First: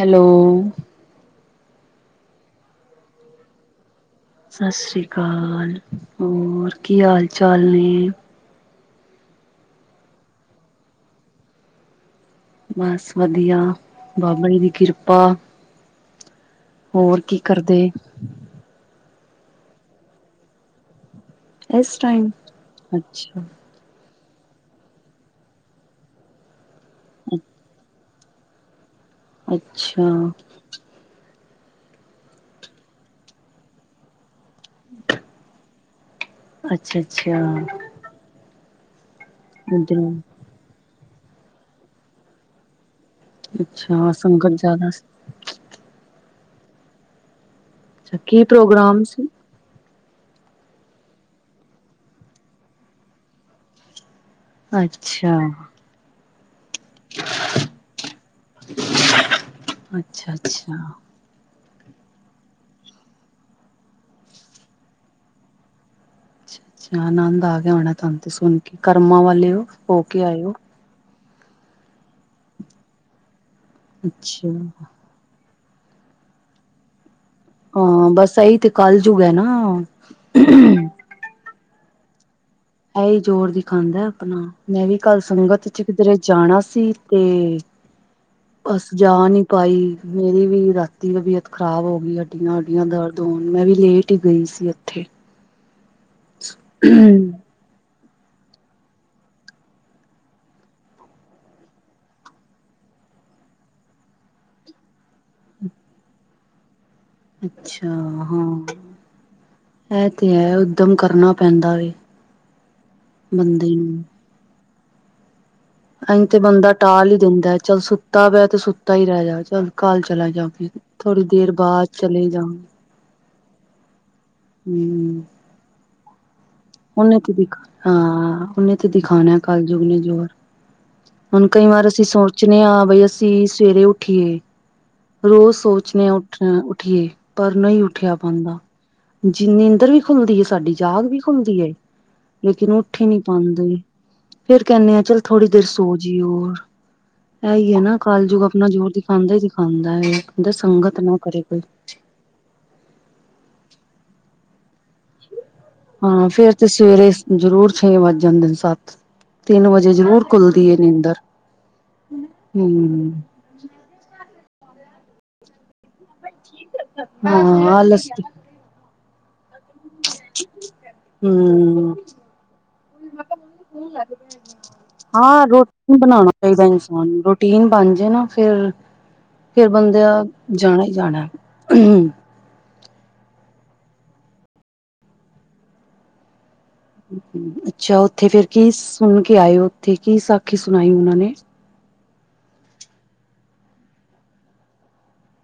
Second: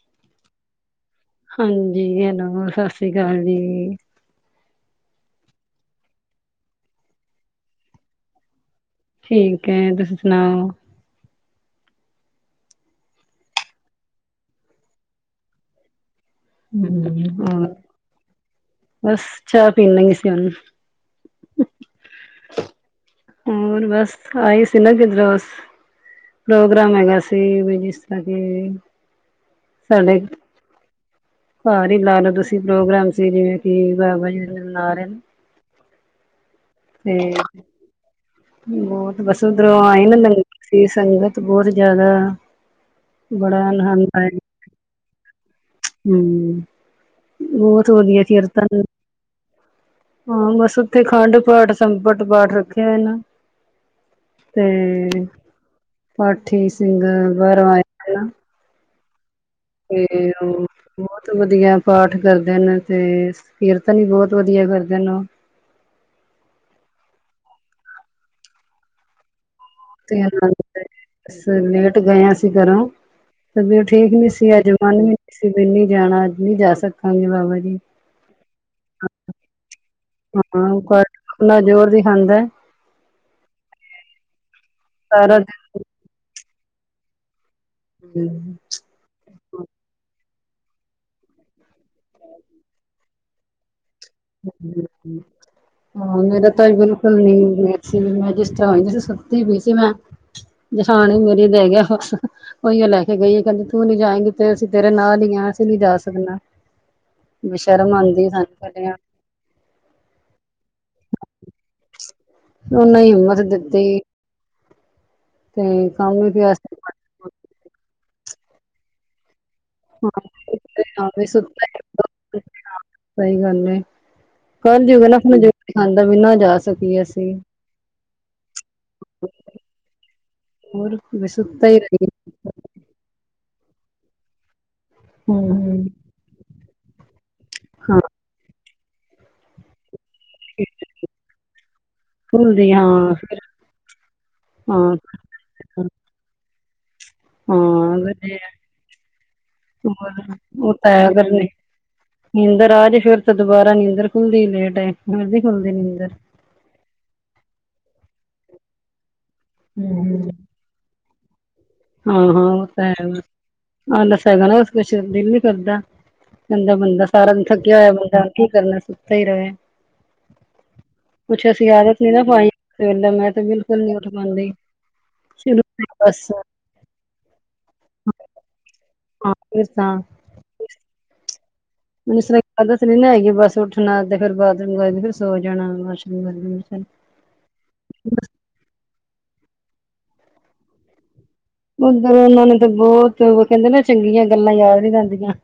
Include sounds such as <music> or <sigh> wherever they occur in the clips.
Hello ਹਾਂਜੀ, hello, ਸਤਿ ਸ਼੍ਰੀ ਅਕਾਲ ਜੀ। ਸਤਿ ਸ੍ਰੀ ਅਕਾਲ, ਹੋਰ ਕੀ ਹਾਲ ਚਾਲ ਨੇ? ਠੀਕ ਹੈ ਤੁਸੀਂ ਸੁਣਾਓ? ਬਸ ਵਧੀਆ, ਬਾਬਾ ਜੀ ਦੀ ਕਿਰਪਾ। ਹਮ ਕੀ ਹੋਰ ਕਰਦੇ ਬਸ ਚਾਹ ਪੀ ਲਗੇ ਸੀ ਹੁਣ ਇਸ ਟਾਈਮ ਅੱਛਾ ਹੋਰ ਬਸ ਆਏ ਸੀ ਨਾ ਕਿੱਧਰੋਂ ਬਸ ਪ੍ਰੋਗਰਾਮ ਹੈਗਾ ਸੀ ਬਿਜੀ ਸੀਗੇ। ਅੱਛਾ ਘਰ ਹੀ ਲਾ ਲਓ ਤੁਸੀਂ ਪ੍ਰੋਗਰਾਮ ਸੀ ਜਿਵੇਂ ਕਿ ਬਾਬਾ ਜੀ ਨਾਲ ਨੇ। ਅੱਛਾ ਤੇ ਅੱਛਾ ਬਹੁਤ ਬਸ ਉਧਰੋਂ ਆਈ ਇਧਰ ਨਾ। ਸੀ ਸੰਗਤ ਬਹੁਤ ਜ਼ਿਆਦਾ ਬੜਾ ਆਨੰਦ ਅੱਛਾ ਆਇਆ। ਸੰਗਤ ਜ਼ਿਆਦਾ ਹਮ ਬਹੁਤ ਹੋ ਅੱਛਾ ਗਿਆ ਕੀ ਕੀਰਤਨ ਪ੍ਰੋਗਰਾਮ ਸੀ ਹਾਂ ਬਸ ਉੱਥੇ ਖੰਡ ਪਾਠ ਸੰਪਟ ਪਾਠ ਰੱਖਿਆ ਏ ਨਾ। ਤੇ ਅੱਛਾ ਪਾਠੀ ਸਿੰਘ ਬਾਹਰੋਂ ਆਏ। ਹਨ <inaudible> ਤੇ ਅੱਛਾ ਅੱਛਾ ਉਹ ਅੱਛਾ ਬਹੁਤ ਵਧੀਆ ਪਾਠ ਕਰਦੇ ਨੇ ਤੇ ਕੀਰਤਨ ਵੀ ਬਹੁਤ ਵਧੀਆ ਕਰਦੇ ਨੇ ਉਹ। ਅੱਛਾ ਅੱਛਾ ਆਨੰਦ ਆ ਗਿਆ ਹੋਣਾ ਤੁਹਾਨੂੰ ਤੇ ਸੁਣ ਕੇ ਕਰਮਾਂ ਵਾਲੇ ਓ। <inaudible> ਲੇਟ ਗਏ ਆ ਅਸੀਂ ਘਰੋਂ। ਤਬੀਅਤ ਠੀਕ ਨੀ ਅੱਛਾ ਸੀ ਅੱਜ ਮਨ ਵੀ ਨੀ ਸੀ ਵੀ ਨੀ ਜਾਣਾ ਅੱਜ ਨੀ ਜਾ ਸਕਾਂਗੇ ਬਾਬਾ ਜੀ। ਹਾਂ ਬਸ ਇਹੀ ਤੇ ਕਲਜੁਗ ਐ ਨਾ। ਹਾਂ ਕਿੰਨਾ ਜ਼ੋਰ ਦਿਖਾਂਦਾ। ਇਹੀ ਜ਼ੋਰ ਦਿਖਾਂਦਾ ਆਪਣਾ ਮੈਂ ਵੀ ਕੱਲ ਸਾਰਾ ਸੰਗਤ ਦਿਨ ਚ ਕਿਧਰੇ ਜਾਣਾ ਸੀ ਤੇ। ਹੂੰ, ਬਸ ਜਾ ਨੀ ਪਾਈ ਮੇਰੀ ਵੀ ਰਾਤੀ ਤਬੀਅਤ ਖ਼ਰਾਬ ਹੋ ਗਈ ਹੱਡੀਆਂ-ਹੁਡੀਆਂ ਦਰਦ ਦੋ ਮੈਂ ਵੀ ਲੇਟ ਈ ਗਈ ਸੀ ਉੱਥੇ। ਆਹ ਮੇਰਾ ਤਾਂ ਬਿਲਕੁਲ ਨੀ <unintelligible> ਮੈਂ ਜਿਸ ਤਰ੍ਹਾਂ ਸੁੱਤੀ ਪਈ ਸੀ ਮੈਂ। ਜਹਾਨ ਮੇਰੀ ਦੇ ਗਿਆ ਬਸ ਉਹੀ ਆ ਲੈ ਕੇ ਗਈ ਆ ਕਹਿੰਦੇ ਤੂੰ ਨੀ ਜਾਏਗੀ ਤੇ ਅਸੀਂ ਤੇਰੇ ਨਾਲ ਹੀ ਆ ਅਸੀਂ ਨੀ ਜਾ ਸਕਨਾ। ਵੀ ਸ਼ਰਮ ਅੱਛਾ ਆਂਦੀ ਆ ਹਾਂ ਸਾਨੂੰ ਇਹ ਤੇ ਹੈ ਉੱਦਮ ਕਰਨਾ ਪੈਂਦਾ ਵੈ। ਉਹਨਾਂ ਹਿੰਮਤ ਦਿੱਤੀ। ਤੇ ਕੰਮ ਅਸੀਂ ਵੀ ਤੇ ਪਿਆ ਬੰਦਾ ਟਾਲ਼ ਹੀ ਦਿੰਦਾ ਚੱਲ ਸੁੱਤਾ ਵੈ ਤੇ ਸੁੱਤਾ ਹੀ ਰਹਿ ਜਾਵੇ ਚੱਲ। ਕੱਲ ਚਲਾ ਜਾਓਗੀ ਥੋੜ੍ਹੀ ਦੇਰ ਬਾਅਦ ਚਲੇ ਜਾਊਗੇ। ਸਹੀ ਗੱਲ ਐ ਕੱਲ <unintelligible> ਦੇ ਹਮ ਬਿਨਾ ਜਾ ਸਕੀਏ ਉਹਨੇ ਤੇ ਅਸੀਂ ਦਿ ਹਾਂ ਉਹਨੇ ਤੇ ਦਿਖਾਉਣਾ ਕਲਯੁੱਗ ਨੇ ਜ਼ੋਰ ਹੋਰ ਵੀ ਹੁਣ ਕਈ ਸੁੱਤਾ ਹੀ ਵਾਰ ਅਸੀਂ ਰਹੀਏ ਸੋਚ ਣੇ ਆ ਬਈ ਅਸੀਂ ਸਵੇਰੇ ਉੱਠੀਏ ਰੋਜ਼ ਸੋਚਦੇ ਆ ਉਠ ਉੱਠੀਏ। ਪਰ ਨਹੀਂ ਹਾਂ ਉੱਠਿਆ ਪੈਦਾ ਜੀ ਨੀਂਦਰ ਵੀ ਖੁੱਲਦੀ ਐ ਸਾਡੀ ਜਾਗ ਵੀ। ਖੁੱਲਦੀ ਲੇਕਿਨ ਭੁੱਲਦੀ ਉੱਠ ਈ ਹਾਂ ਨੀ ਫਿਰ ਪਾਂਦੀ ਫੇਰ ਹਾਂ ਕਹਿੰਨੇ ਆ ਚੱਲ ਥੋੜ੍ਹੀ ਦੇਰ ਸੋਜੀਏ ਹੋਰ। ਇਹੀ ਐ ਨਾ ਹਾਂ ਵਧੀਆ ਕਲਯੁਗ ਆਪਣਾ ਜ਼ੋਰ ਦਿਖਾਂਦਾ ਹੀ ਦਿਖਾਂਦਾ ਹੋਰ ਕਹਿੰਦਾ ਉਹ ਤਾਂ ਸੰਗਤ ਹੈ ਨਾ ਅਗਰ ਕਰੇ ਨਹੀਂ ਕੋਈ ਨੀਂਦਰ ਆ ਜੇ ਫੇਰ ਤਾਂ ਦੁਬਾਰਾ ਨੀਂਦਰ ਖੁੱਲਦੀ ਲੇਟ ਆ ਫਿਰ ਨੀ ਖੁੱਲਦੀ ਨੀਂਦਰ। ਹਾਂ ਫੇਰ ਤੇ ਸਵੇਰੇ ਜ਼ਰੂਰ ਛੇ ਵੱਜ ਜਾਂਦੇ ਨੇ ਸੱਤ ਤਿੰਨ ਵਜੇ ਜ਼ਰੂਰ ਖੁੱਲਦੀ ਐ ਨੀਂਦਰ। ਹਾਂ ਹਾਂ ਉਹ ਤਾਂ ਹਮ ਹੈ ਬਸ ਹੈਗਾ ਨਾ ਕੁਛ ਦਿਲ ਨੀ ਕਰਦਾ। ਆਂਦਾ ਬੰਦਾ ਸਾਰਾ ਦਿਨ ਹਾਂ ਥੱਕਿਆ ਹੋਇਆ ਆਲਸ ਬੰਦਾ ਕੀ ਕਰਨਾ ਸੁੱਤਾ ਹੀ ਰਹੇ। ਕੁੱਛ ਅਸੀਂ ਹਮ ਆਦਤ ਨੀ ਨਾ ਪਾਈ ਮੈਂ ਤੇ ਬਿਲਕੁਲ ਨੀ ਉੱਠ ਪਾਂਦੀ। ਹਾਂ ਰੋਟੀਨ ਬਣਾਣਾ ਚਾਹੀਦਾ ਇਨਸਾਨ ਨੂੰ ਰੋਟੀਨ ਬਣਜੇ ਨਾ ਫਿਰ। ਹਾਂ ਫਿਰ ਫੇਰ ਤਾਂ ਬੰਦਿਆਂ ਜਾਣਾ ਜਾਣਾ। ਮੈਨੂੰ ਇਸ ਤਰ੍ਹਾਂ ਆਦਤ ਨੀ ਨਾ ਹੈਗੀ ਬਸ ਉੱਠਣਾ ਤੇ ਫੇਰ ਬਾਥਰੂਮ ਫਿਰ ਸੋ ਜਾਣਾ ਵਾਸ਼ਰੂਮ ਵ ਅੱਛਾ ਉੱਥੇ ਫੇਰ ਕੀ ਸੁਣ ਕੇ ਆਏ ਉੱਥੇ ਕੀ ਸਾਖੀ ਸੁਣਾਈ ਉਹਨਾਂ ਨੇ। ਉੱਧਰ ਉਹਨਾਂ ਨੇ ਤਾਂ ਬਹੁਤ ਉਹ ਕਹਿੰਦੇ ਨਾ ਚੰਗੀਆਂ ਗੱਲਾਂ ਯਾਦ ਨੀ ਰਹਿੰਦੀਆਂ।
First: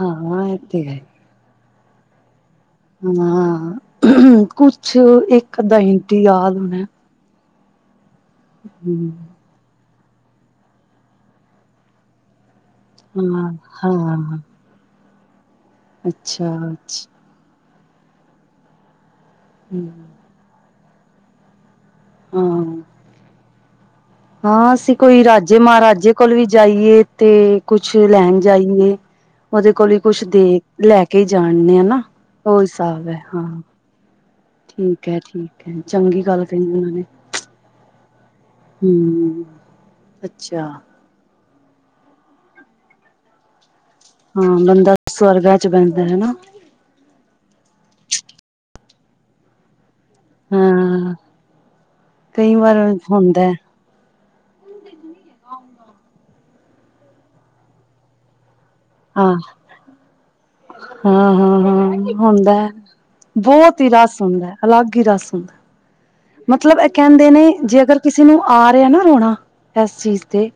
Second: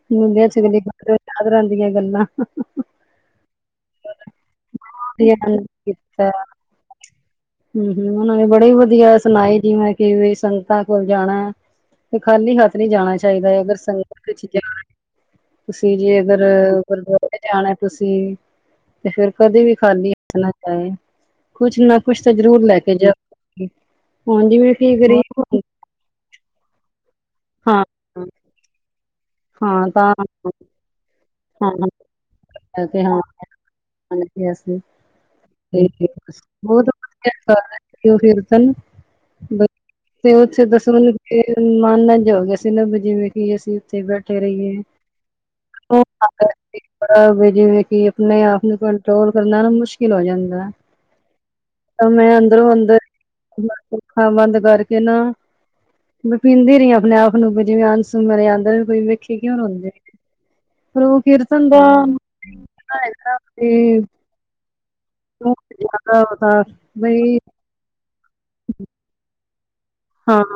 ਹਾਂ ਮੁੂੰਦਿਆਂ ਇਹ ਚੁਗਲੀ ਤੇ ਹੈ <unintelligible> ਯਾਦ ਰਹਿੰਦੀਆਂ ਗੱਲਾਂ। ਹਾਂ ਕੁਛ ਧਿਆਨ ਇੱਕ ਅੱਧਾਂ ਹਿੰਟ ਹੀ ਕੀਤਾ ਯਾਦ ਹੋਣਾ। ਹੂੰ ਹੂੰ, ਉਹਨਾਂ ਨੇ ਬੜੇ ਹੂੰ, ਵਧੀਆ ਸੁਣਾਏ ਜਿਵੇਂ। ਕਿ ਵੀ ਸੰਗਤਾਂ ਕੋਲ ਜਾਣਾ ਤੇ ਖਾਲੀ ਹੱਥ ਜਾਣਾ ਹਾਂ ਚਾਹੀਦਾ ਅਗਰ ਸੰਗਤ ਹਾਂ ਵਿੱਚ ਜਾਣਾ ਤੁਸੀਂ ਜੇ ਅਗਰ ਅੱਛਾ ਗੁਰ ਅੱਛਾ ਜਾਣਾ ਤੁਸੀਂ ਤੇ ਫਿਰ ਕਦੇ ਵੀ ਹੂੰ, ਖਾਲੀ ਹੱਥ ਨਾ ਜਾਵੇ ਕੁਛ ਨਾ ਕੁਛ ਤਾਂ ਜ਼ਰੂਰ ਲੈ ਹਾਂ ਕੇ ਜਾਵੇ। ਹਾਂ ਅਸੀਂ ਕੋਈ ਰਾਜੇ ਮਹਾਰਾਜੇ ਕੋਲ ਵੀ ਜਾਈਏ ਤੇ ਹਾਂ ਕੁਛ ਲੈਣ ਜਾਈਏ। ਉਹਦੇ ਹਾਂ ਕੋਲ ਹੀ ਤਾਂ ਕੁਛ ਦੇ ਲੈ ਕੇ ਹਾਂ ਜਾਣਦੇ ਆ ਨਾ ਹਾਂ ਉਹ ਹਿਸਾਬ ਐ ਹਾਂ। ਅਸੀਂ ਠੀਕ ਐ ਠੀਕ ਐ ਤੇ ਚੰਗੀ ਗੱਲ ਕਹਿੰਦੀ ਬਹੁਤ ਓਹਨਾਂ ਨੇ। ਵਧੀਆ ਕਰ ਕੀਰਤਨ ਹੂੰ- ਬ ਤੇ ਅੱਛਾ ਉੱਥੇ ਦਸਵੰ ਮਾਨ ਏਜ ਹੋ ਗਿਆ ਸੀ ਨਾ ਜਿਵੇਂ ਕਿ ਅਸੀਂ ਥੇ ਬੈਠੇ ਹਾਂ ਰਹੀਏ। ਬੰਦਾ ਸਵਰਗਾਂ ਚ ਬਹਿੰਦਾ ਹਨਾ <unintelligible> ਜਿਸ ਤਰਾਂ ਜਿਵੇਂ ਕਿ ਆਪਣੇ ਆਪ ਨੂੰ ਕੰਟਰੋਲ ਕਰਨਾ ਨਾ ਮੁਸ਼- ਕੀ ਲੈ ਗਿਆ ਉਨਦਾ, ਹਾਂ। ਹੋ ਦੇ ਕਈ ਅੰਦਰੋਂ ਵਾਰ ਅੰਦਰ ਹੁੰਦਾ ਅੱਖਾਂ ਬੰਦ ਕਰਕੇ ਨਾ ਮੈਂ ਪੀਂਦੀ ਰਹੀ ਆਪਣੇ ਆਪ ਨੂੰ ਵੀ ਜਿਵੇਂ ਅੰਸੂ ਮੇਰੇ ਅੰਦਰ ਕੋਈ ਹਾਂ ਵੇਖੇ ਕਿਉਂ ਰੋੱਦੇ ਹਾਂ, ਹਾਂ, ਹਾਂ ਹੁੰਦੈ, ਹੈਗਾ ਬਹੁਤ ਈ ਰਸ ਹੁੰਦੈ, ਅਲੱਗ ਈ ਰਸ ਹੁੰਦਾ। ਮਤਲਬ ਇਹ ਕਹਿੰਦੇ ਬਈ ਨੇ, ਜੇ ਅਗਰ ਕਿਸੇ ਨੂੰ ਆ ਰਿਹਾ ਨਾ ਰੋਣਾ, ਇਸ ਚੀਜ਼ ਹਾਂ ਤੇ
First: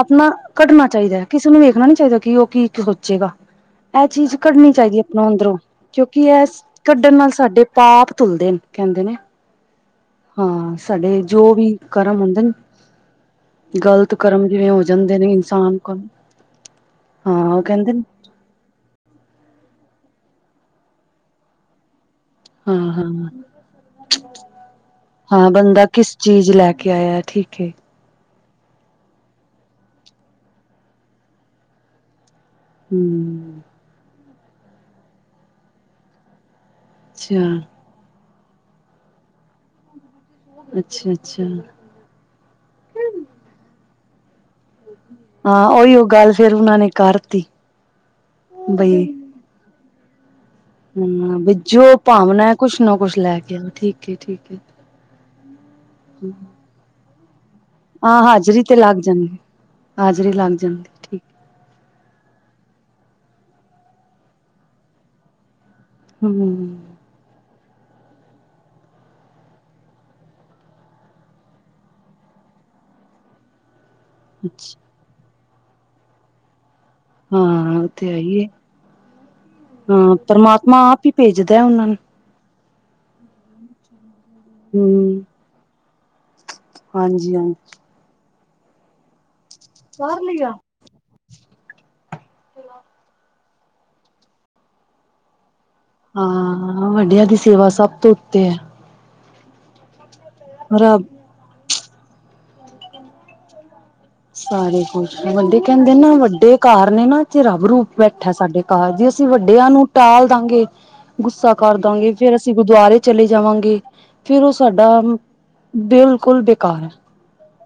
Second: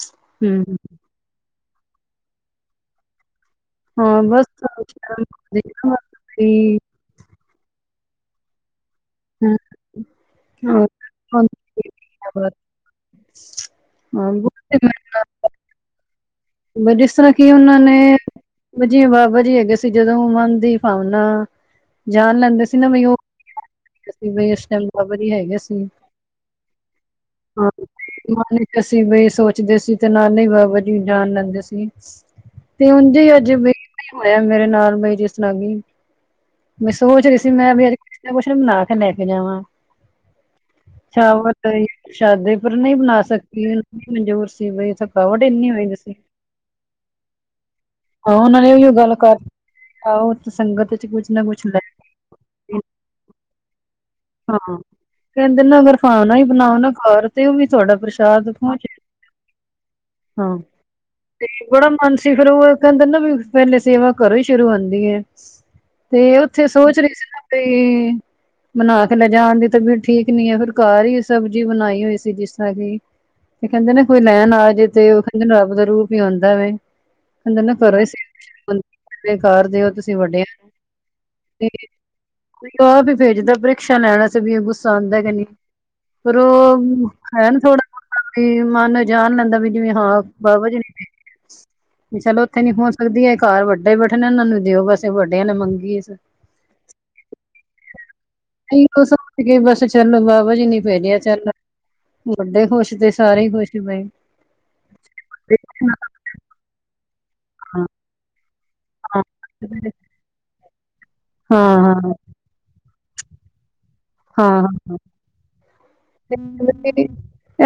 ਆਪਣਾ ਹੂੰ ਕੱਢਣਾ ਚਾਹੀਦਾ। ਕਿਸੇ ਨੂੰ ਵੇਖਣਾ ਨੀ ਚਾਹੀਦਾ ਕਿ, ਉਹ ਕੀ ਸੋਚੇਗਾ। ਇਹ ਹਾਂ ਚੀਜ਼ ਬਸ ਕੱਢਣੀ ਚਾਹੀਦੀ ਹੈ ਸ਼ਰਮ ਆਪਣਾ ਅੰਦਰੋਂ ਆਉਂਦੀ ਨਾ ਕਿਉਂਕਿ ਬਸ ਇਹ ਵੀ ਕੱਢਣ ਨਾਲ ਸਾਡੇ, ਪਾਪ ਧੁਲਦੇ ਨ ਕਹਿੰਦੇ ਨੇ। ਹਮ <unintelligible> ਹਾਂ ਸਾਡੇ ਜੋ ਵੀ ਕਰਮ ਹੁੰਦੇ ਹਾਂ। ਨੇ ਗ਼ਲਤ ਹਾਂ ਕਰਮ ਬੁੱਧ ਜਿੜੇ ਜਾਂਦੇ ਨੇ ਇਨਸਾਨ ਕੋਲ ਬ ਜਿਸ ਤਰਾਂ ਹਾਂ ਕੀ ਉਹ ਉਹਨਾਂ ਕਹਿੰਦੇ ਨੇ, ਬਾਬਾ ਜੀ, ਬਾਬਾ ਜੀ ਹੈਗੇ ਸੀ, ਜਦੋਂ ਉਹ ਮਨ ਦੀ ਭਾਵਨਾ ਜਾਣ ਲੈਂਦੇ ਹਾਂ ਸੀ ਨਾ ਬਈ ਉਹ ਹਾਂ ਅਸੀਂ ਬਈ, ਇਸ ਟਾਈਮ ਬਾਬਾ ਜੀ ਹਾਂ ਹੈਗੇ ਸੀ, ਬੰਦਾ ਕਿਸ ਚੀਜ਼ ਲੈ ਕੇ ਆਇਆ ਠੀਕ ਹੈ ਹਾਂ। ਮਨ ਈਚ ਅਸੀ ਬਈ ਸੋਚਦੇ ਸੀ, ਤੇ ਨਾਲੇ ਈ ਬਾਬਾ ਜੀ ਜਾਣ ਲੈਂਦੇ ਸੀ। ਤੇ ਉੰਝ ਈ ਅਜੇ ਹਮ ਈ ਹੋਇਆ, ਮੇਰੇ ਨਾਲ, ਬਈ ਜਿਸ ਤਰ੍ਹਾਂ ਕਿ ਮੈਂ ਸੋਚ ਰਹੀ ਸੀ, ਅੱਛਾ ਮੈਂ ਵੀ ਅੱਜ ਕੁੱਛ ਨਾ ਪੁੱਛ ਬਨਾਕੇ ਲੈਕੇ ਜਾਵਾਂ। ਅੱਛਾ ਚਾ ਅੱਛਾ ਵਧ ਰਹੀ। ਸ਼ਾਦੀ ਪਰ ਨਹੀਂ ਬੁਲਾ ਸਕੀ ਕਜ਼ੂਰ <unintelligible> ਸੀ ਸਬ ਥਕਾਵਟ ਹਾਂ ਇਨੀ ਉਹੀ ਹੋਦੀ ਉਹ ਸੀ। ਗੱਲ ਫੇਰ ਉਹਨਾਂ ਨੇ ਕਰਤੀ ਹਾਂ ਉਹਨਾਂ ਨੇ ਵੀ <unintelligible> ਬਈ ਗੱਲ ਕਰ ਆਹੋ ਤੇ ਸੰਗਤ ਚ ਕੁਛ ਨਾ ਹਮ ਬ ਕੁਛ ਹੁੰ ਜੋ ਭਾਵਨਾ ਕੁਛ ਨਾ ਕੁੱਛ ਲੈ ਕੇ ਨ ਠੀਕ। ਹੈ ਠੀਕ ਹੈ ਹਾਂ, ਕਹਿੰਦੇ ਨੇ ਅਗਰ ਭਾਵਨਾ ਹੀ ਬਣਾਓ ਨਾ ਘਰ ਦੇ ਵਿੱਚ- ਤੁਹਾਡਾ ਹਾਂ ਪ੍ਰਸ਼ਾਦ ਹਾਜ਼ਰੀ ਤੇ ਪੁਹਚ ਲੱਗ ਜਾਂਦੀ ਹਾਜ਼ਰੀ ਲੱਗ ਹਾਂ ਜਾਂਦੀ ਠੀਕ ਤੇ ਬੜਾ ਮਨ ਸੀ ਫੇਰ ਉਹ ਕਹਿੰਦੇ ਨਾ ਵੀ ਪਹਿਲੇ ਸੇਵਾ ਕਰੋ ਹੀ ਸ਼ੁਰੂ ਹੋਦੀ ਏ। ਤੇ ਉੱਥੇ ਹੂੰ, ਸੋਚ ਰਹੀ ਸੀ ਨਾ ਬਈ। ਬਣਾ ਕੇ ਲੈਜਾਣ ਦੀ ਤਬੀਅਤ ਠੀਕ ਨੀ ਹੈ ਫਿਰ ਘਰ ਹੀ ਸਬਜ਼ੀ ਬਣਾਈ ਹੋਈ ਸੀ ਜਿਸ ਤਰਾ ਕਿ ਤੇ ਕਹਿੰਦੇ ਨਾ ਕੋਈ ਲੈਣ ਅੱਛਾ ਆਜੇ ਤੇ, ਉਹ ਕਹਿੰਦੇ ਰੱਬ ਦਾ ਰੂਪ ਈ ਹੋਂਦਾ ਵੇ। ਮੈਨੂ ਹਾਂ ਉਹ ਕਰੋ ਹੀ ਤੇ ਹੈ ਏ <inaudible> ਬੇਕਾਰ, ਦੇ ਹੋ ਹਾਂ ਤੁਸੀਂ ਵੱਡੇ ਹੋ ਪਰਮਾਤਮਾ ਆਪ ਹੀ ਭੇਜਦਾ ਕੀ ਉਹਨਾਂ ਤਰੀਕ ਨੂੰ <unintelligible> ਕੋਈ ਆਹ ਵੀ ਵੇਖਦਾ ਪ੍ਰਿਕਸ਼ਾ ਲੈਣਾ। ਚਲਿਏ ਗੁੱਸਾ ਆਉਂਦਾ ਹੂੰ, ਕਿ ਨਹੀਂ, ਪਰ ਉਹ ਹਾਂਜੀ ਹਾਂ ਹੈ ਨੀ ਥੋੜਾ। ਮਨ ਜਾਣ ਲੈਂਦਾ, ਭੀ ਜਿਵੇਂ ਹਾਂ, ਬਾਬਾ ਜੀ <inaudible> ਦੀ ਸੀ। ਚਲੋ ਉੱਥੇ ਨੀ ਹੋ ਸਕਦੀ ਐ, ਘਰ ਵੱਡੇ ਬੈਠੇ ਨੇ, ਇਹਨਾਂ ਨੂੰ ਦਿਓ ਬਸ ਵੱਡਿਆਂ ਨੇ ਮੰਗੀ ਏ। ਹਾਂ, ਵੱਡਿਆਂ ਦੀ ਸੇਵਾ ਸਭ ਤੋਂ ਉੱਤੇ ਐ। ਨਹੀਂ, ਉਹ ਸੋਚਕੇ ਬਸ ਚੱਲ ਬਾਬਾ ਜੀ ਨੀ ਰੱਬ ਭੇਜਿਆ ਚੱਲ। ਵੱਡੇ ਖੁਸ਼ ਤੇ ਸਾਰੇ ਹੀ ਖੁਸ਼ ਭਈ। ਸਾਰੇ ਖੁਸ਼, ਵੱਡੇ ਕਹਿੰਦੇ ਨਾ ਵੱਡੇ ਘਰ ਨੇ ਨਾ ਰਬ ਰੂਪ ਬੈਠਾ ਸਾਡੇ ਘਰ ਜੇ ਅਸੀਂ ਵੱਡਿਆਂ ਨੂੰ ਟਾਲ ਦਾਂਗੇ, ਗੁੱਸਾ ਕਰ ਹਾਂ ਦਾਂਗੇ। ਫੇਰ ਅਸੀ ਜੇ ਗੁਰਦੁਆਰੇ ਚਲੇ ਜਾਵਾਂਗੇ। ਫਿਰ ਉਹ ਸਾਡਾ ਦਿਲ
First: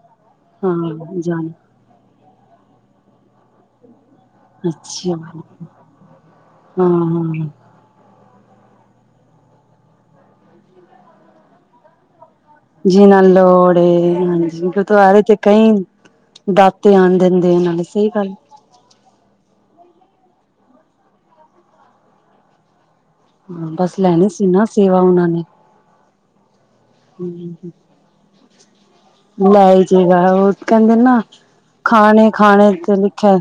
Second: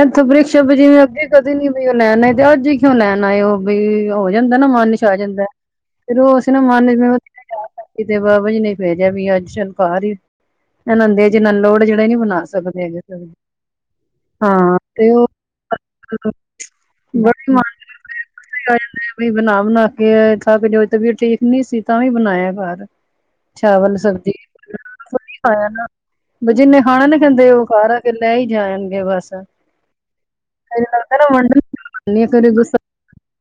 ਇਥੋਂ ਪ੍ਰਿਕਸ਼ਾ ਜਿਵੇਂ ਹਾਂ ਅੱਗੇ ਜਾਣ ਕਦੇ ਨੀ। ਲਿਆਉ ਤੇ ਅੱਜ ਕਿਉਂ ਲੈਣ ਆਏ ਉਹ ਭਈ ਹੋ ਜਾਂਦਾ ਨਾ ਮਨ ਚ ਆ ਅੱਛਾ ਹਾਂ ਜਾਂਦਾ, ਫੇਰ ਉਹ ਨਾ ਮਨ ਹਾਂ ਕਿਤੇ ਬਾਬਾ ਜੀ ਨੇ ਭੇਜਿਆ ਸੀ ਅੱਜ ਘਰ ਈ, ਇਨਾ ਦੇ ਜਿਨਾ ਨੂੰ ਲੋੜ ਜੇਹੜਾ ਨੀ ਬਨਾ ਸਕਦੇ। <inaudible> ਨਾ ਲੋੜੇ ਈ ਹਾਂ ਤੇ ਗੁਰਦਵਾਰੇ ਉਹ ਵਿੱਚ ਕਈਂ। ਦਾਤੇ ਆਣ ਦਿੰਦੇ ਬੜੀ ਇਹ ਮਾਂ ਨਾਲੇ ਸਹੀ ਗੱਲ। ਆ ਜਾਂਦੇ ਬ ਬਣਾ-ਬਣਾ ਕੇ ਥੱਕ ਜੋ ਵੀ ਠੀਕ ਨਹੀਂ ਸੀ ਤਾਂ ਵੀ ਬਣਾਇਆ ਘਰ ਹਾਂ ਚਾਵਲ ਬਸ ਲੈਣੀ ਸਬਜ਼ੀ ਸੀ ਨਾ ਸੇਵਾ ਕੁਛ ਉਹਨਾਂ ਨੇ ਖੁਆ ਨਾ ਜਿੰਨੇ ਖਾਣਾ ਨਹੀਂਂ ਚਾਦੇ ਉਹ <unintelligible> ਲੈ ਹੀ ਜਾਣਗੇ ਬਸ। ਲੈਈ ਜੇ ਗਾ ਉਹ ਕਹਿੰਦੇ ਲੱਗਦਾ ਨਾ। ਵੰਡਣੀ ਕਦੇ ਖਾਣੇ-ਖਾਣੇ ਗੁੱਸਾ ਤੇ ਲਿਖੇ,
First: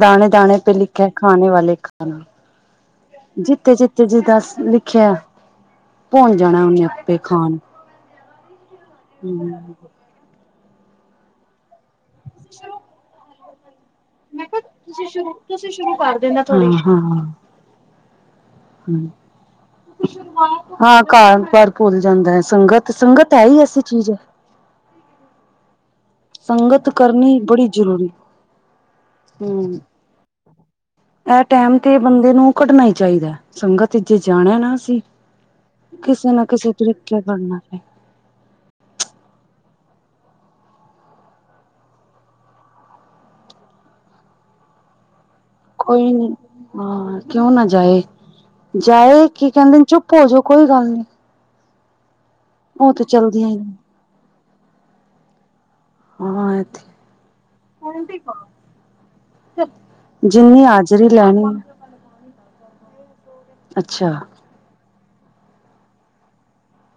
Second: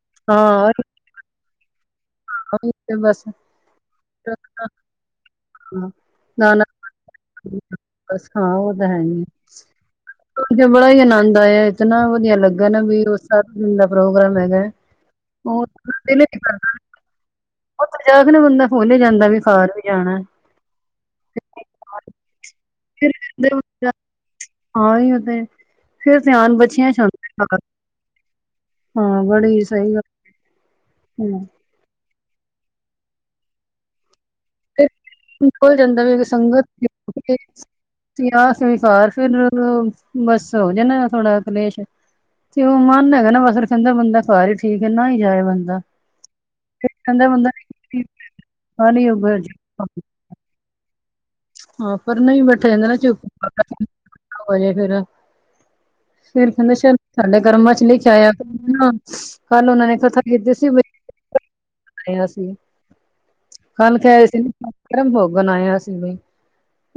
ਦਾਣੇ-ਦਾਣੇ ਹਾਂ ਪੇ ਲਿਖੇ, ਖਾਣ ਵਾਲੇ ਕਾ ਨਾਮ। ਤੇ ਬਸ ਜਿੱਥੇ-ਜਿੱਥੇ ਜਿਦਾ ਲਿਖਿਆ। ਭੁਣ ਨਾ ਜਾਣਾ ਨਾ ਉਹਨੇ ਆਪੇ ਖਾਣ ਬਸ ਹਾਂ, ਉਹ ਤਾਂ ਹੈ ਨੀ ਉਥੇ ਬੜਾ ਹੀ ਆਨੰਦ ਆਇਆ। ਇਤਨਾ ਵਧੀਆ ਲੱਗਾ ਨਾ ਵੀਰ ਉ ਸਾਰਾ ਦਿਨ ਦਾ ਪ੍ਰੋਗਰਾਮ ਹੈਗਾ ਉਹ ਦਿਨ ਕਿਨਾ ਹਾਂ-ਹਾਂ ਹੀ ਜਾਂਦਾ ਵੀ ਘਰ ਵੀ ਜਾਣਾ। ਕਰ ਹਾਂ ਕਰ। ਭੁੱਲ ਜਾਂਦਾ ਐ ਸੰਗਤ, ਫਿਰ ਸੰਗਤ ਹੈ ਹੀ ਐਸੀ ਕਹਿੰਦੇ ਚੀਜ਼ ਐ। ਹਾਂ ਅਇਉ ਤੇ ਫੇਰ ਧਿਆਨ ਬਛੀਆਂ ਸੰਗਤ ਏਚ ਕਰਨੀ ਆਂਦਾ, ਬੜੀ ਜ਼ਰੂਰੀ ਹਾਂ ਬੜੀ ਹੂੰ ਸਹੀ ਗੱਲ। ਇਹ ਹੂੰ ਟੈਮ ਤੇ ਬੰਦੇ ਨੂੰ ਕੱਢਣਾ ਹੀ ਚਾਹੀਦਾ ਸੰਗਤ ਇਚ ਜਾਣਾ ਨਾ ਅਸੀ ਖੁੱਲ ਜਾਂਦਾ ਵੇ ਸੰਗਤ ਕਰਨਾ ਪਏ ਯਾਹਾ ਸਵੀਕਾਰ ਹੋ ਜਾਣਾ ਫੇਰ ਬਸ ਥੋੜ੍ਹਾ ਕਲੇਸ਼। ਤੇ ਉਹ ਮਨ ਹੈਗਾ ਨਾ ਬਸ ਕਹਿੰਦਾ ਬੰਦਾ ਘਰ ਹੀ ਠੀਕ ਐ ਨਾ ਹੀ ਜਾਏ ਬੰਦਾ। ਕੋਈ ਨੀ ਹਾਂ ਕਹਿੰਦਾ ਕਿਉਂ ਬੰਦਾ ਨਾ ਜਾਏ, ਜਾਏ ਕੀ ਕਹਿੰਦੇ ਚੁੱਪ ਭੋਜੋ ਕੋਈ ਗੱਲ ਨੀ। ਹਾਂ ਪਰ ਨਹੀਂ ਬੈਠੇ ਜਾਂਦਾ ਉਹ ਨਾ ਤੇ ਚੁਪ ਚਲਦੀਆਂ ਹੀ ਹੋਜੇ ਫੇਰ ਫੇਰ ਹਾਂ ਕਹਿੰਦੇ ਸ਼ ਇੱਥੇ ਸਾਡੇ ਕਰਮਾਂ ਚ ਲਿਖਿਆ ਹੋਇਆ ਤੇ ਨਾ। ਕੱਲ ਉਹਨਾਂ ਨੇ ਕਥਾ ਕੀਤੀ ਜਿੰਨੀ ਸੀ ਭਈ ਹਾਜ਼ਰੀ ਲੈਣੀ ਕਲ ਅੱਛਾ ਕਹਿ ਰਹੇ ਸੀ ਨਾ ਗਰਮ ਭੋਗ ਬਣਾ ਆਇਆ ਅਸੀ ਤੇ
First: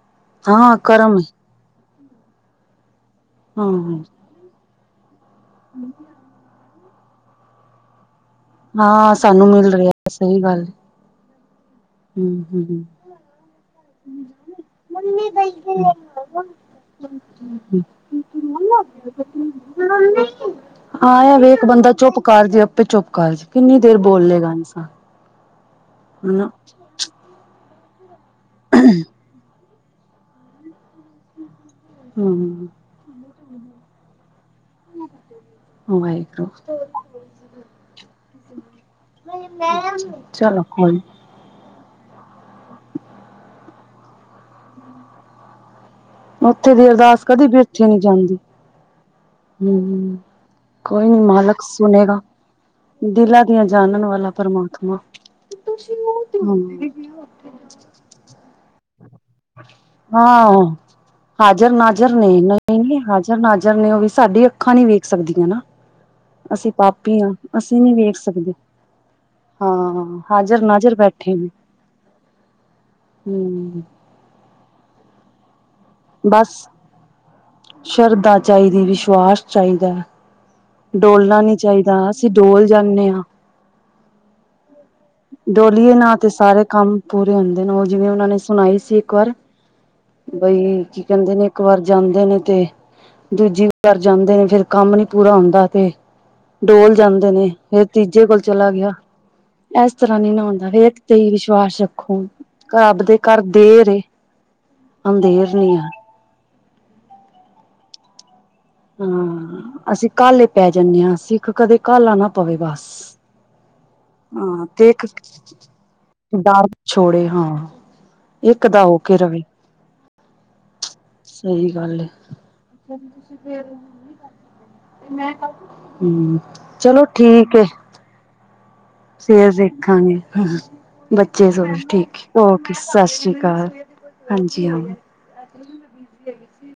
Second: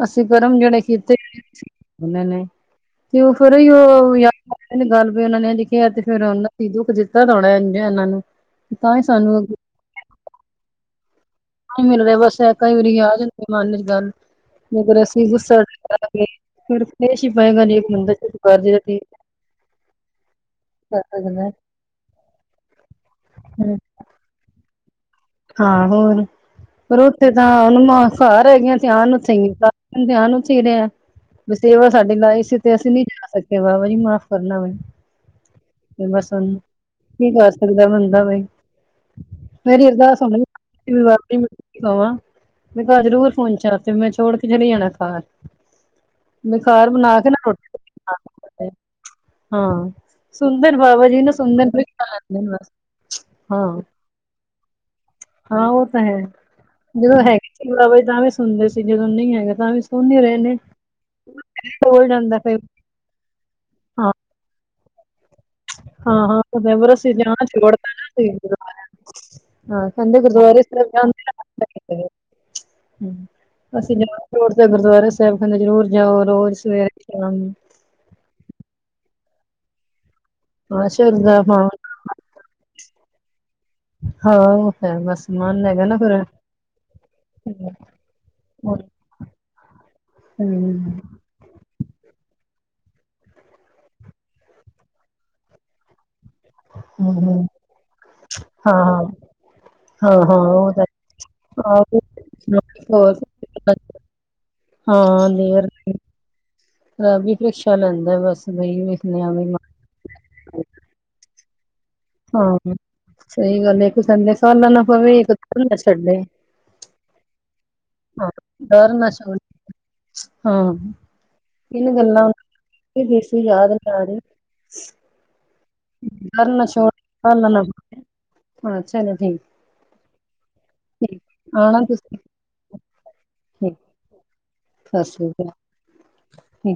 ਅਸੀਂ ਕਰਮ ਹਾਂ ਜਿਹੜੇ ਕੀਤੇ ਕਰਮ ਦੇ ਨੇ, ਤੇ ਉਹ ਫੇਰ ਈ ਹਾਂ ਉਹ ਯਾ ਫੇਰ ਕਿ ਗੱਲ ਵੀ ਉਹਨਾਂ ਨੇ ਲਿਖਿਆ ਤੇ ਫਿਰ ਉਹਨਾਂ ਸਬੂਤ ਦਿੱਤਾ ਦਾ ਇਹਨਾਂ ਨੂੰ। ਤਾਂ ਹੀ ਹਾਂ ਸਾਨੂੰ ਮਿਲ ਰਿਹਾ ਸਹੀ ਗੱਲ। ਨੀ ਮਿਲ ਰਿਹਾ ਬਸ ਹੂੰ ਕਈ ਹੂੰ ਵਾਰੀ ਯਾਦ ਮਨ ਚ ਗੱਲ। ਮਗਰ ਅਸੀਂ ਗੁੱਸਾ ਕੀਤਾ ਕੀ ਫੇਰ ਪੇਸ਼ ਹੀ ਪੈ ਗਏ ਅਨੇਕ ਹੀ ਮੰਦਿਰ ਚ ਜੀ। ਹਾਂ ਐ ਵੀ ਇੱਕ ਬੰਦਾ ਚੁੱਪ ਕਰ ਜੇ ਆਪੇ ਚੁੱਪ। ਬਸ ਕਿੰਨੀ ਦੇਰ ਬੋਲੇ ਗਾ <unintelligible> ਹਾਂ ਹੋਰ, ਪਰ ਉੱਥੇ ਤਾਂ ਨੂਆਂ ਘਰ ਹੈਗੀਆਂ ਧਿਆਨ ਉੱਥੇ ਏਦਾ। ਧਿਆਨ ਹੀ ਰਿਹਾ, ਹੂੰ <unintelligible> ਬਾਬਾ ਜੀ ਮਾਫ਼ ਕਰਨਾ ਮੈਨੂੰ ਬਸ ਵਾਹਿਗੁਰੂ ਕੀ ਕਰ ਸਕਦਾ ਬੰਦਾ ਬਈ। ਮੇਰੀ <inaudible> <inaudible> ਨੀ। ਮੈਂ ਘਰ ਜ਼ਰੂਰ ਪਹੁੰਚਾ ਤੇ ਮੈਂ ਛੋੜ ਕੇ ਚਲੀ ਜਾਣਾ ਘਰ। ਬਈ ਉੱਥੇ ਦੀ ਘਰ ਬਨਾ ਅਰਦਾਸ ਕੇ ਨਾ ਕਦੀ ਬੇਠੀ ਨੀ <unintelligible> ਜਾਂਦੀ ਹਾਂ, ਹੂੰ ਸੁਨਦੇ ਨੇ ਬਾਬਾ ਜੀ ਨਾ ਸੁਨਦੇ ਨੇ <unintelligible> ਦਿਲ ਦੀਆਂ ਹਾਂ ਜਾਨਨ ਵਾਲਾ ਪ੍ਰਮਾਤਮਾ। ਹਾਂ ਓ ਤਾਂ ਹੈ। ਜਦੋਂ ਹੈਗੇ ਸੀ ਬਾਬਾ ਜੀ ਤਾਂ ਵੀ ਸੁਨਦੇ ਸੀ ਜਦੋਂ ਨਈ ਹੈਗੇ ਤਾਂ ਵੀ ਸੁਨਦੇ ਰੈਂਦੇ ਆਂ। ਹਾਂ ਹਾਜ਼ਰ ਨਾਜ਼ਰ ਨੇ ਨਈ ਹਾਜ਼ਰ ਨਾਜ਼ਰ ਨੇ ਓ ਵੀ ਹਾਂ ਸਾਡੀ ਅੱਖਾਂ ਨੀ ਵੇਖ ਸਕਦੀਆਂ ਨਾ। ਹਾਂ ਹਾਂ ਅਸੀਂ ਐਵਰ ਪਾਪੀ ਆਂ ਜਾਣਾ ਅਸੀਂ ਛੋੜਤਾ ਨੀ ਨਾ ਵੇਖ ਸਕਦੇ, ਗੁਰਦੁਆਰਾ ਹਾਂ ਕਹਿੰਦੇ ਹਾਜ਼ਰ ਗੁਰਦੁਆਰੇ ਸਾਹਿਬ ਨਾਜ਼ਰ ਬੈ ਜਾਂਦੇ ਰਾਤ ਠਿੰਮ ਪੈ ਗਏ। ਹੂੰ ਅਸੀਂ ਨਈ ਆਂ ਹੋਰ ਤਾਂ ਗੁਰਦੁਆਰੇ ਸੈਬ ਕੈਂਦੇ ਜ਼ਰੂਰ ਜਾਓ ਬਸ ਰੋਜ਼ ਸਵੇਰੇ ਸ਼ਾਮ ਨੂੰ। ਸ਼ਰਧਾ ਚਾਈਦੀ ਵਿਸ਼ਵਾਸ ਚਾਈਦੈ। ਹਾਂ ਸ਼ਰਧਾ ਡੋਲਨਾ ਨੀ ਹਾਂ ਚਾਈਦਾ ਅਸੀਂ ਡੋਲ ਜਾਂਨੇ ਆਂ। ਹਾਂ ਉਹ ਹੈ ਬਸ ਮਨ ਹੈਗਾ ਡੋਲੀਏ ਨਾ ਫਿਰ ਨਾਂ ਤੇ ਸਾਰੇ ਕੰਮ ਪੂਰੇ ਹੁੰਦੇ ਨੇ ਓ ਜਿਵੇਂ ਓਨਾਂ ਨੇ ਹੂੰ ਸੁਨਾਈ ਸੀ। ਕੁਰ ਬਈ ਕੀ ਕੈਂਦੇ ਨੇ ਇੱਕ ਵਾਰ ਜਾਂਦੇ ਨੇ ਤੇ ਦੂਜੀ ਵਾਰ ਜਾਂਦੇ ਨੇ ਫਿਰ ਕੰਮ ਨੀ ਪੂਰਾ ਹੁੰਦਾ ਤੇ ਡੋਲ ਜਾਂਦੇ ਹੂੰ ਨੇ, ਫਿਰ ਤੀਜੇ ਕੋਲ ਚਲਾ ਹਾਂ ਗਿਆ। ਹਾਂ ਐਸ ਹਾਂ ਤਰ੍ਹਾਂ ਨਈ ਹਾਂ ਨਾ ਹੁੰਦਾ ਉਹ ਤਾਂ ਇੱਕ ਤੇ ਈ ਵਿਸ਼ਵਾਸ ਆਹੋ ਰੱਖੋ। ਕਾਬ ਦੇ ਹੋਰ ਘਰ ਦੇਰ ਏ। ਹਾਂ ਅੰਧੇਰ ਦੇਰ ਨੀ ਆ ਰੱਬ ਵੀ ਪ੍ਰੀਕਸ਼ਾ ਲੈਂਦਾ ਵੈਸੇ। ਹਾਂ ਅਸੀਂ ਕਾਲ੍ਹੇ ਪੈ ਜਾਂਨੇ ਆਂ ਸਿੱਖ ਕਦੇ ਕਾਲ੍ਹਾ ਨਾ ਪਵੇ ਬਸ। ਸਈ ਗੱਲ ਏ ਇੱਕ ਕੈਂਦੇ ਹਾਂ ਕਾਲ੍ਹਾ ਨਾ ਤੇ ਪਵੇ ਇੱਕ ਭਜਨ ਨਾ ਛੱਡੇ। ਡਰ ਛੋੜੇ, ਹਾਂ ਹਾਂ, ਇੱਕ ਦਾ ਡਰ ਹੋ ਨਾ ਕੇ ਛੋ ਰਵੇ। ਹਾਂ, ਸਈ ਤਿੰਨ ਗੱਲ ਏ। ਗੱਲਾਂ ਦੇਸੀ ਯਾਦ ਨੀ ਆ ਰਹੀ ਹੂੰ, ਡਰ ਚਲੋ ਠੀਕ ਏ। ਥੋੜਾ ਚਲੋ ਠੀਕ, ਫੇਰ ਦੇਖਾਂਗੇ ਠੀਕ ਬੱਚੇ ਸਬ ਆਣਾ ਠੀਕ ਤੁਸੀਂ ਓਕੇ ਸਸ਼ ਰੀ ਅ ਹਾਂਜੀ ਹਾਂ। ਸੋਕਨਾ ਹੂੰ